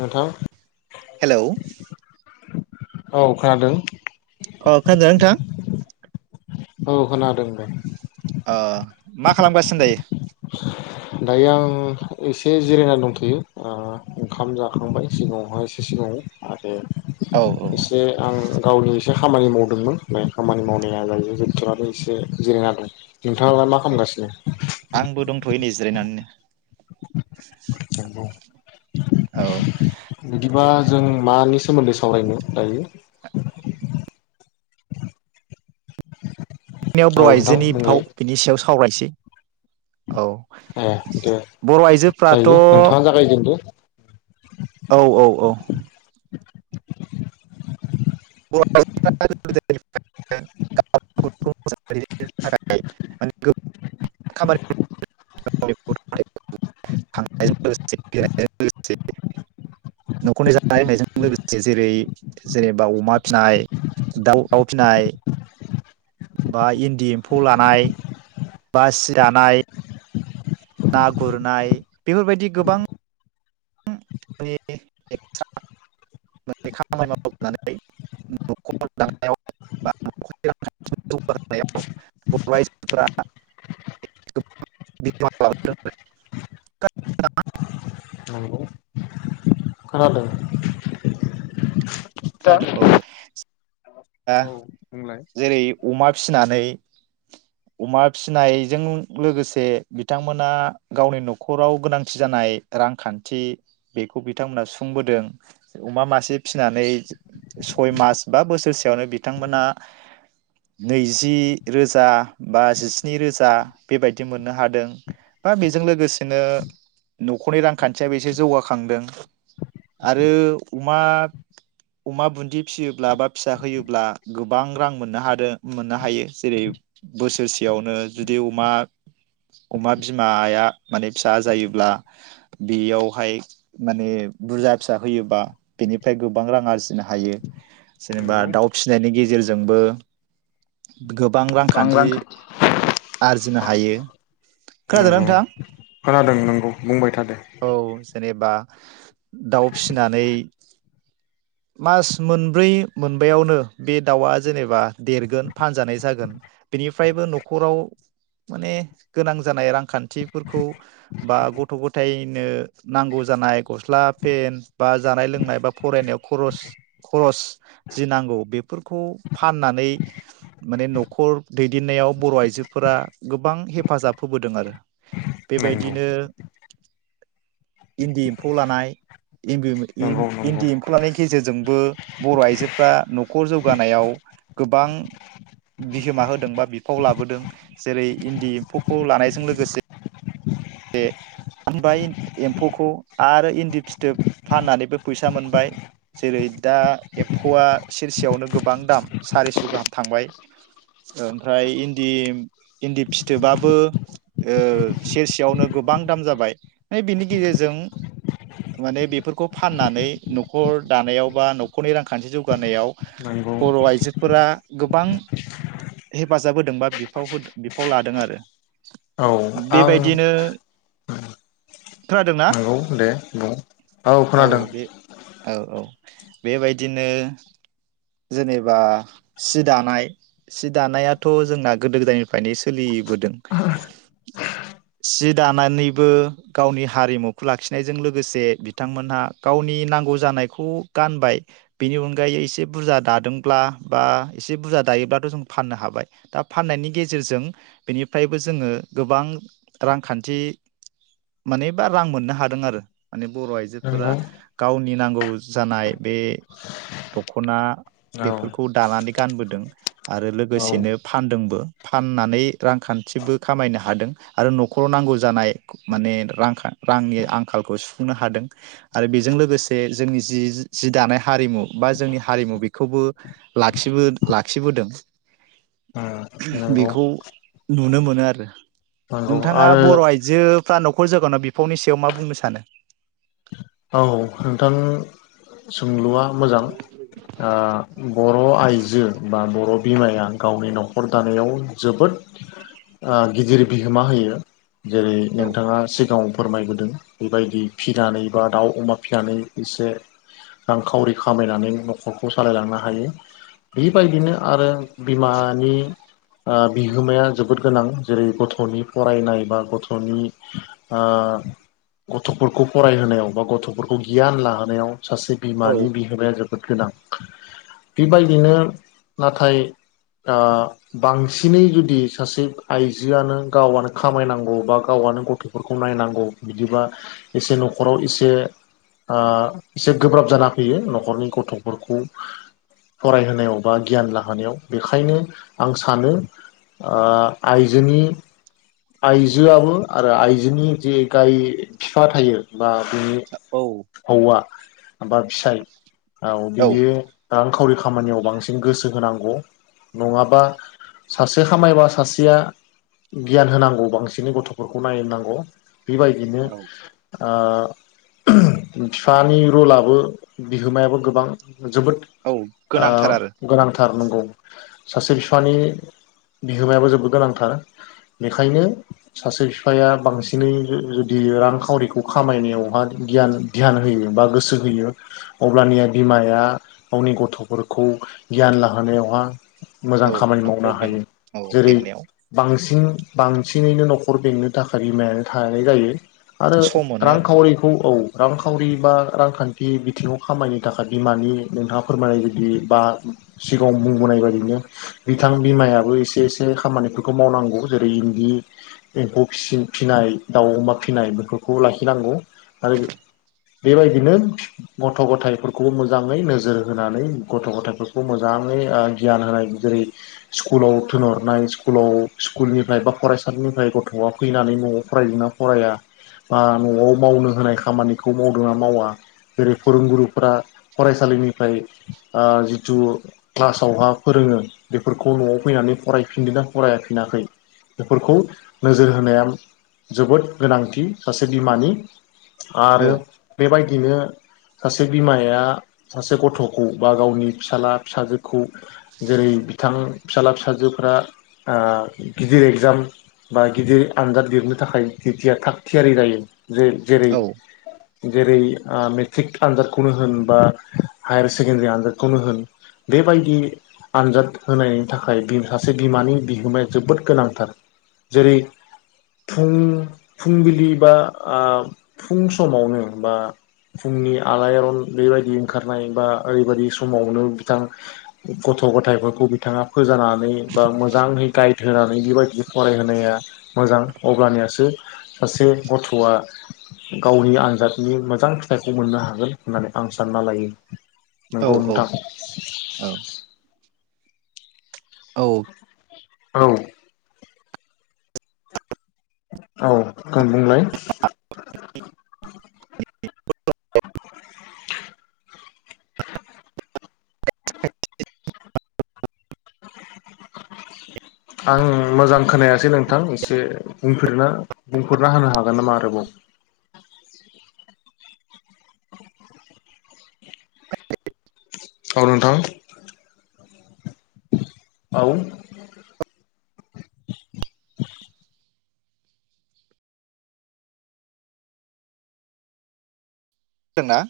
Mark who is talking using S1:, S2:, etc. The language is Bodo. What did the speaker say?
S1: नोंथां
S2: हेलौ।
S1: औ खोनादों‌।
S2: खोनादोंना नोंथां?
S1: औ खोनादों दे।
S2: अ मा खालामगासिनो दायो?
S1: दायो आं एसे जिरायनानै दंथयो ओ ओंखाम जाखांबाय सिगाङावहाय एसे सिगाङाव आरो
S2: औ औ
S1: एसे आं गावनि एसे खामानि मावदोंमोन ओमफ्राय खामानि मावनाया जाह जथोरानो एसे जिरायनादों नोंथाङालाय मा खालामगासिनो?
S2: आंबो दंथयो नै जिरायनानैनो।
S1: नंगौ
S2: औ।
S1: बिदिबा जों मानि सोमोन्दै सावरायनो दायो? [inaudible]
S2: याव [inaudible]
S1: औ नोंथां
S2: बर'आइजोनि बिफाव
S1: बुंलाय
S2: बिनि सायाव स सावरायनोसै
S1: ए दे
S2: आइजोफ्राथ' औ
S1: जायो नोंथाङा जागायजेनदो।
S2: औ औ औ। [unintelligible] फिसिनाय दाउ दउ फिसिनाय बा इन्दि एम्फौ लानाय बा सि दानाय ना गुरनाय बेफोरबायदि गोबां [unintelligible]
S1: नंगौ खोनादों।
S2: आरो औ।
S1: औ
S2: आं
S1: बुंलाय
S2: जेरै अमा फिसिनानै। अमा फिनायजों लोगोसे बिथांमोना गावनि न'खराव गोनांथि जानाय रांखान्थि बेखौ बिथांमोना सुफुंबोदों अमा मासे फिसिनानै सय मास बा बोसोरसे यावनो बिथांमोना नैजि रोजा बा जिस्नि रोजा बेबायदि मोननो हादों बा बेजों लोगोसेनो न'खरनि रांखान्थियाबो एसे जौगाखांदों आरो अमा बुन्दि फिसियोब्ला बा फिसा होयोब्ला गोबां रां मोननो हादों मोननो हायो जेरै बोसोरसेयावनो जुदि अमा अमा बिमाया माने फिसा जायोब्ला बेयावहाय माने बुरजा फिसा होयोबा बेनिफ्राय गोबां रां आरजिनो हायो जेनेबा
S1: नंगौ
S2: दाउ फिसिनायनि गेजेरजों जोंबो गोबां रांखान्थि आरजिनो हायो। खोनादोंना
S1: नंगौ
S2: नोंथां?
S1: खोनादों नंगौ बुंबाय थादो
S2: जेनोबा दाउ फिनानै मास मोनब्रै मोनबयावनो बे दाउआ जेनोबा देरगोन फानजानाय जागोन बेनिफ्रायबो नखराव माने गोनां जानाय रांखान्थिफोरखौ बा गथ' गथायनो नांगौ जानाय गस्ला पेन बा जानाय लोंनाय बा फरायनायाव खरस खरस जि नांगौ बेफोरखौ फाननानै माने नखर दैदेननायाव बर' आइजोफोरा गोबां हेफाजाब होबोदों आरो।
S1: नंगौ
S2: बेबायदिनो इन्दि एम्फौ लानाय
S1: नंगौ नंगौ
S2: इम्बि-इम-इन्दि एम्फौ लानायनि गेजेरजोंबो बर' आइजो फ्रा नखर जौगानायाव गोबां बिहोमा होदों बा बिफाव लाबोदों जेरै इन्दि एम्फौखौ लानायजों लोगोसे बे फानबाय एम्फौखौ आरो इन्दि फिथोब फाननानैबो फैसा मोनबाय। जेरै दा एम्फौआ सेरसेयावनो गोबां दाम सारिस' गाहाम थांबाय ओमफ्राय इन्दि इन्दि फिथोबाबो ओ सेरसे यावनो गोबां दाम जाबाय। फ्राय बिनि गेजेरजों माने बेफोरखौ फाननानै नखर दानायाव बा नखरनि रांखान्थि जौगानायाव
S1: नंगौ
S2: बर' आइजोफोरा गोबां हेफाजाब होदों बा बिफाव हो बिफाव लादों आरो।
S1: औ आं
S2: दि खोनादोंना?
S1: नंगौ दे बुं औ खोनादों।
S2: औ औ बेबायदिनो जेनोबा सि दानाय सि दानायाथ' जोंना गोदो गोदायनिफ्रायनो सोलिबोदों सि दानानैबो गावनि हारिमुखौ लाखिनायजों लोगोसे बिथांमोनहा गावनि नांगौ जानायखौ गानबाय बेनि अनगायै एसे बुरजा दादोंब्ला बा एसे बुरजा दायोब्लाथ जों फाननो हाबाय दा फाननायनि गेजेरजों बेनिफ्रायबो जोङो गोबां रांखान्थि माने बा रां मोननो हादों आरो। माने बर' आइजोफोरा
S1: नंगौ
S2: गाव नि नांगौ जानाय बे दख'ना
S1: औ
S2: बेफोरखौ दानानै गानबोदों आरो
S1: औ उम
S2: लोगोसेनो फानदोंबो फाननानै रांखान्थिबो खामायनो हादों। आरो नखराव नांगौ जानाय माने रांखा-रांनि आंखालखौ सुफुंनो हादों आरो बेजों लोगोसे जोंनि जि जि दानाय हारिमु बा जोंनि हारिमु बेखौबो लाखिबो लाखिबोदों
S1: नंगौ
S2: बेखौ नुनो मोनो आरो।
S1: नंगौ
S2: नोंथाङा
S1: आरो
S2: बर' आइजो फ्रा नख'र जोगानाव बिफावनि सायाव मा बुंनो सानो?
S1: औ नोंथां सो सोंलुआ मोजां। बर' आइजो बा बर' बिमाया गावनि नखर दानायाव ओ जोबोद गिदिर बिहोमा होयो। जेरै
S2: औ
S1: नोंथाङा सिगाङाव फोरमायबोदों बेबायदि फिनानै बा दाउ अमा फिनानै एसे रांखावरि खामायनानै नख'रखौ सालायलांनो हायो बेबायदिनो आरो बिमानि ओ बिहोमाया जोबोद गोनां जेरै गथ'नि फरायनाय बा गथ'नि ओ गथ'फोरखौ फरायहोनायाव बा गथ'फोरखौ गियान लाहोनायाव सासे
S2: औ
S1: बिमानि बिहोमाया जोबोद गोनां। बेबायदिनो नाथाय ओ बांसिनै जुदि सासे आइजोआनो गावानो खामायनांगौ बा गावानो गथ'फोरखौ नायनांगौ बिदिबा एसे नखराव इसे बे ओ एसे गोब्राब जाना फैयो नख'रनि गथ'फोरखौ फरायहोनायाव बा गियान लाहोनायाव बेखायनो आं सानो ओ आइजोनि आइजोआबो आरो आइजोनि जे गाय फिफा थायो बा बे
S2: औ
S1: हौवा माबा फिसाय औ बियो दा खावरि खामानियाव बांसिन गोसो होनांगौ नङाबा सासे खामायबा सासेया गियान होनांगौ बांसिनै गथ'फोरखौ नायनांगौ। बिबायदिनो
S2: औ
S1: ओ बिफानि रलाबो बिहोमायाबो गोबां जोबोद
S2: औ
S1: ओ
S2: गोनांथार आरो
S1: गोनांथ थार नंगौ सासे बिफानि बिहोमायाबो जोबोद गोनांथार। बेखायनो सासे बिफाया बांसिनै जुदि रांखावरिखौ खामायनायावहा गियान ध्यान होयो बा गोसो होयो अब्लानिया बिमाया गावनि गथफोरखौ गियान लाहोनायावहा मोजां
S2: औ
S1: खामानि मावनो
S2: न'खर बें
S1: हायो
S2: औ
S1: जेरै
S2: बेंनायाव
S1: बांसिन बांसिनैनो नखर बेंकनो थाखाय बिमायानो थानाय जायो। आरो
S2: सम मोनो आरो
S1: रांखावरिखौ औ रांखावरि बा रांखान्थि बिथिङाव खामायनो थाखाय बिमानि नोंथाङा फोरमायनाय बायदि बा सिगाङाव बुंबोनाय बायदिनो बिथां बिमायाबो एसे एसे खामानिफोरखौ मावनांगौ। जेरै इन्दि एम्फौसि फिसिनाय दाउ अमा फिसिनाय बेफोरखौ लाखिनांगौ आरो बेबायदिनो गथ' गथायाइफोरखौबो मोजाङै नोजोर होनानै गथ' गथायाइफोरखौ मोजाङै गियान होनाय जेरै स्कुलाव थिनहरनाय स्कुलाव स्कुलनिफ्राय बा फरायसालिनिफ्राय गथ'आ फैनानै न'आव फरायदोंना फराया बा न'आव मावनो होनाय खामानिखौ मावदों नना मावा जेरै फोरोंगुरुफोरा फरायसालिनिफ्राय जिथु क्लासावहा फोरोङो बेफोरखौ न'आव फैनानै फरायफिनदोंना फरायफिनाखै बेफोरखौ नोजोर होनाया जोबोद गोनांथि सासे बिमानि आरो बेबायदि बिदिनो सासे बिमाया सासे गथ'खौ बा गावनि फिसाला फिसाजोखौ जेरै बिथां फिसाला फिसाजोफ्रा आं गिदिर एगजाम बा गिदिर आनजाद लिरनो थाखाय जेथिया थागथियारि जायो। जे जेरै
S2: औ
S1: जेरै मेट्रिक आनजादखौनो होन बा हायार सेकेण्डारि आनजादखौनो होन बेबायदि आनजाद होनायनि थाखाय सासे बिमानि बिहोमाया जोबोद गोनांथार जेरै फुं फुंबिलि बा फुं समावनो बा फुंनि आलायारन बेबायदि ओंखारनाय बा ओरैबायदि समावनो बिथां गथ' गथायाइफोरखौ बिथाङा फोजानानै बा मोजाङै गाइद होनानै बेबायदि फरायहोनाया मोजां अब्लानियासो सासे गथआ गावनि आनजादनि मो मोजां फिथाइखौ मोननो हागोन होननानै आं स सानना लायो। नंगौ
S2: औ औ
S1: नोंथां।
S2: औ औ
S1: औ औ आं बुंलाय
S2: [unintelligible]
S1: [inaudible] आं मोजां खोनायासै नोंथां एसे बुंफना बुंफोरना होनो हागोन नामा आरोबाव? औ नोंथां औ
S2: ना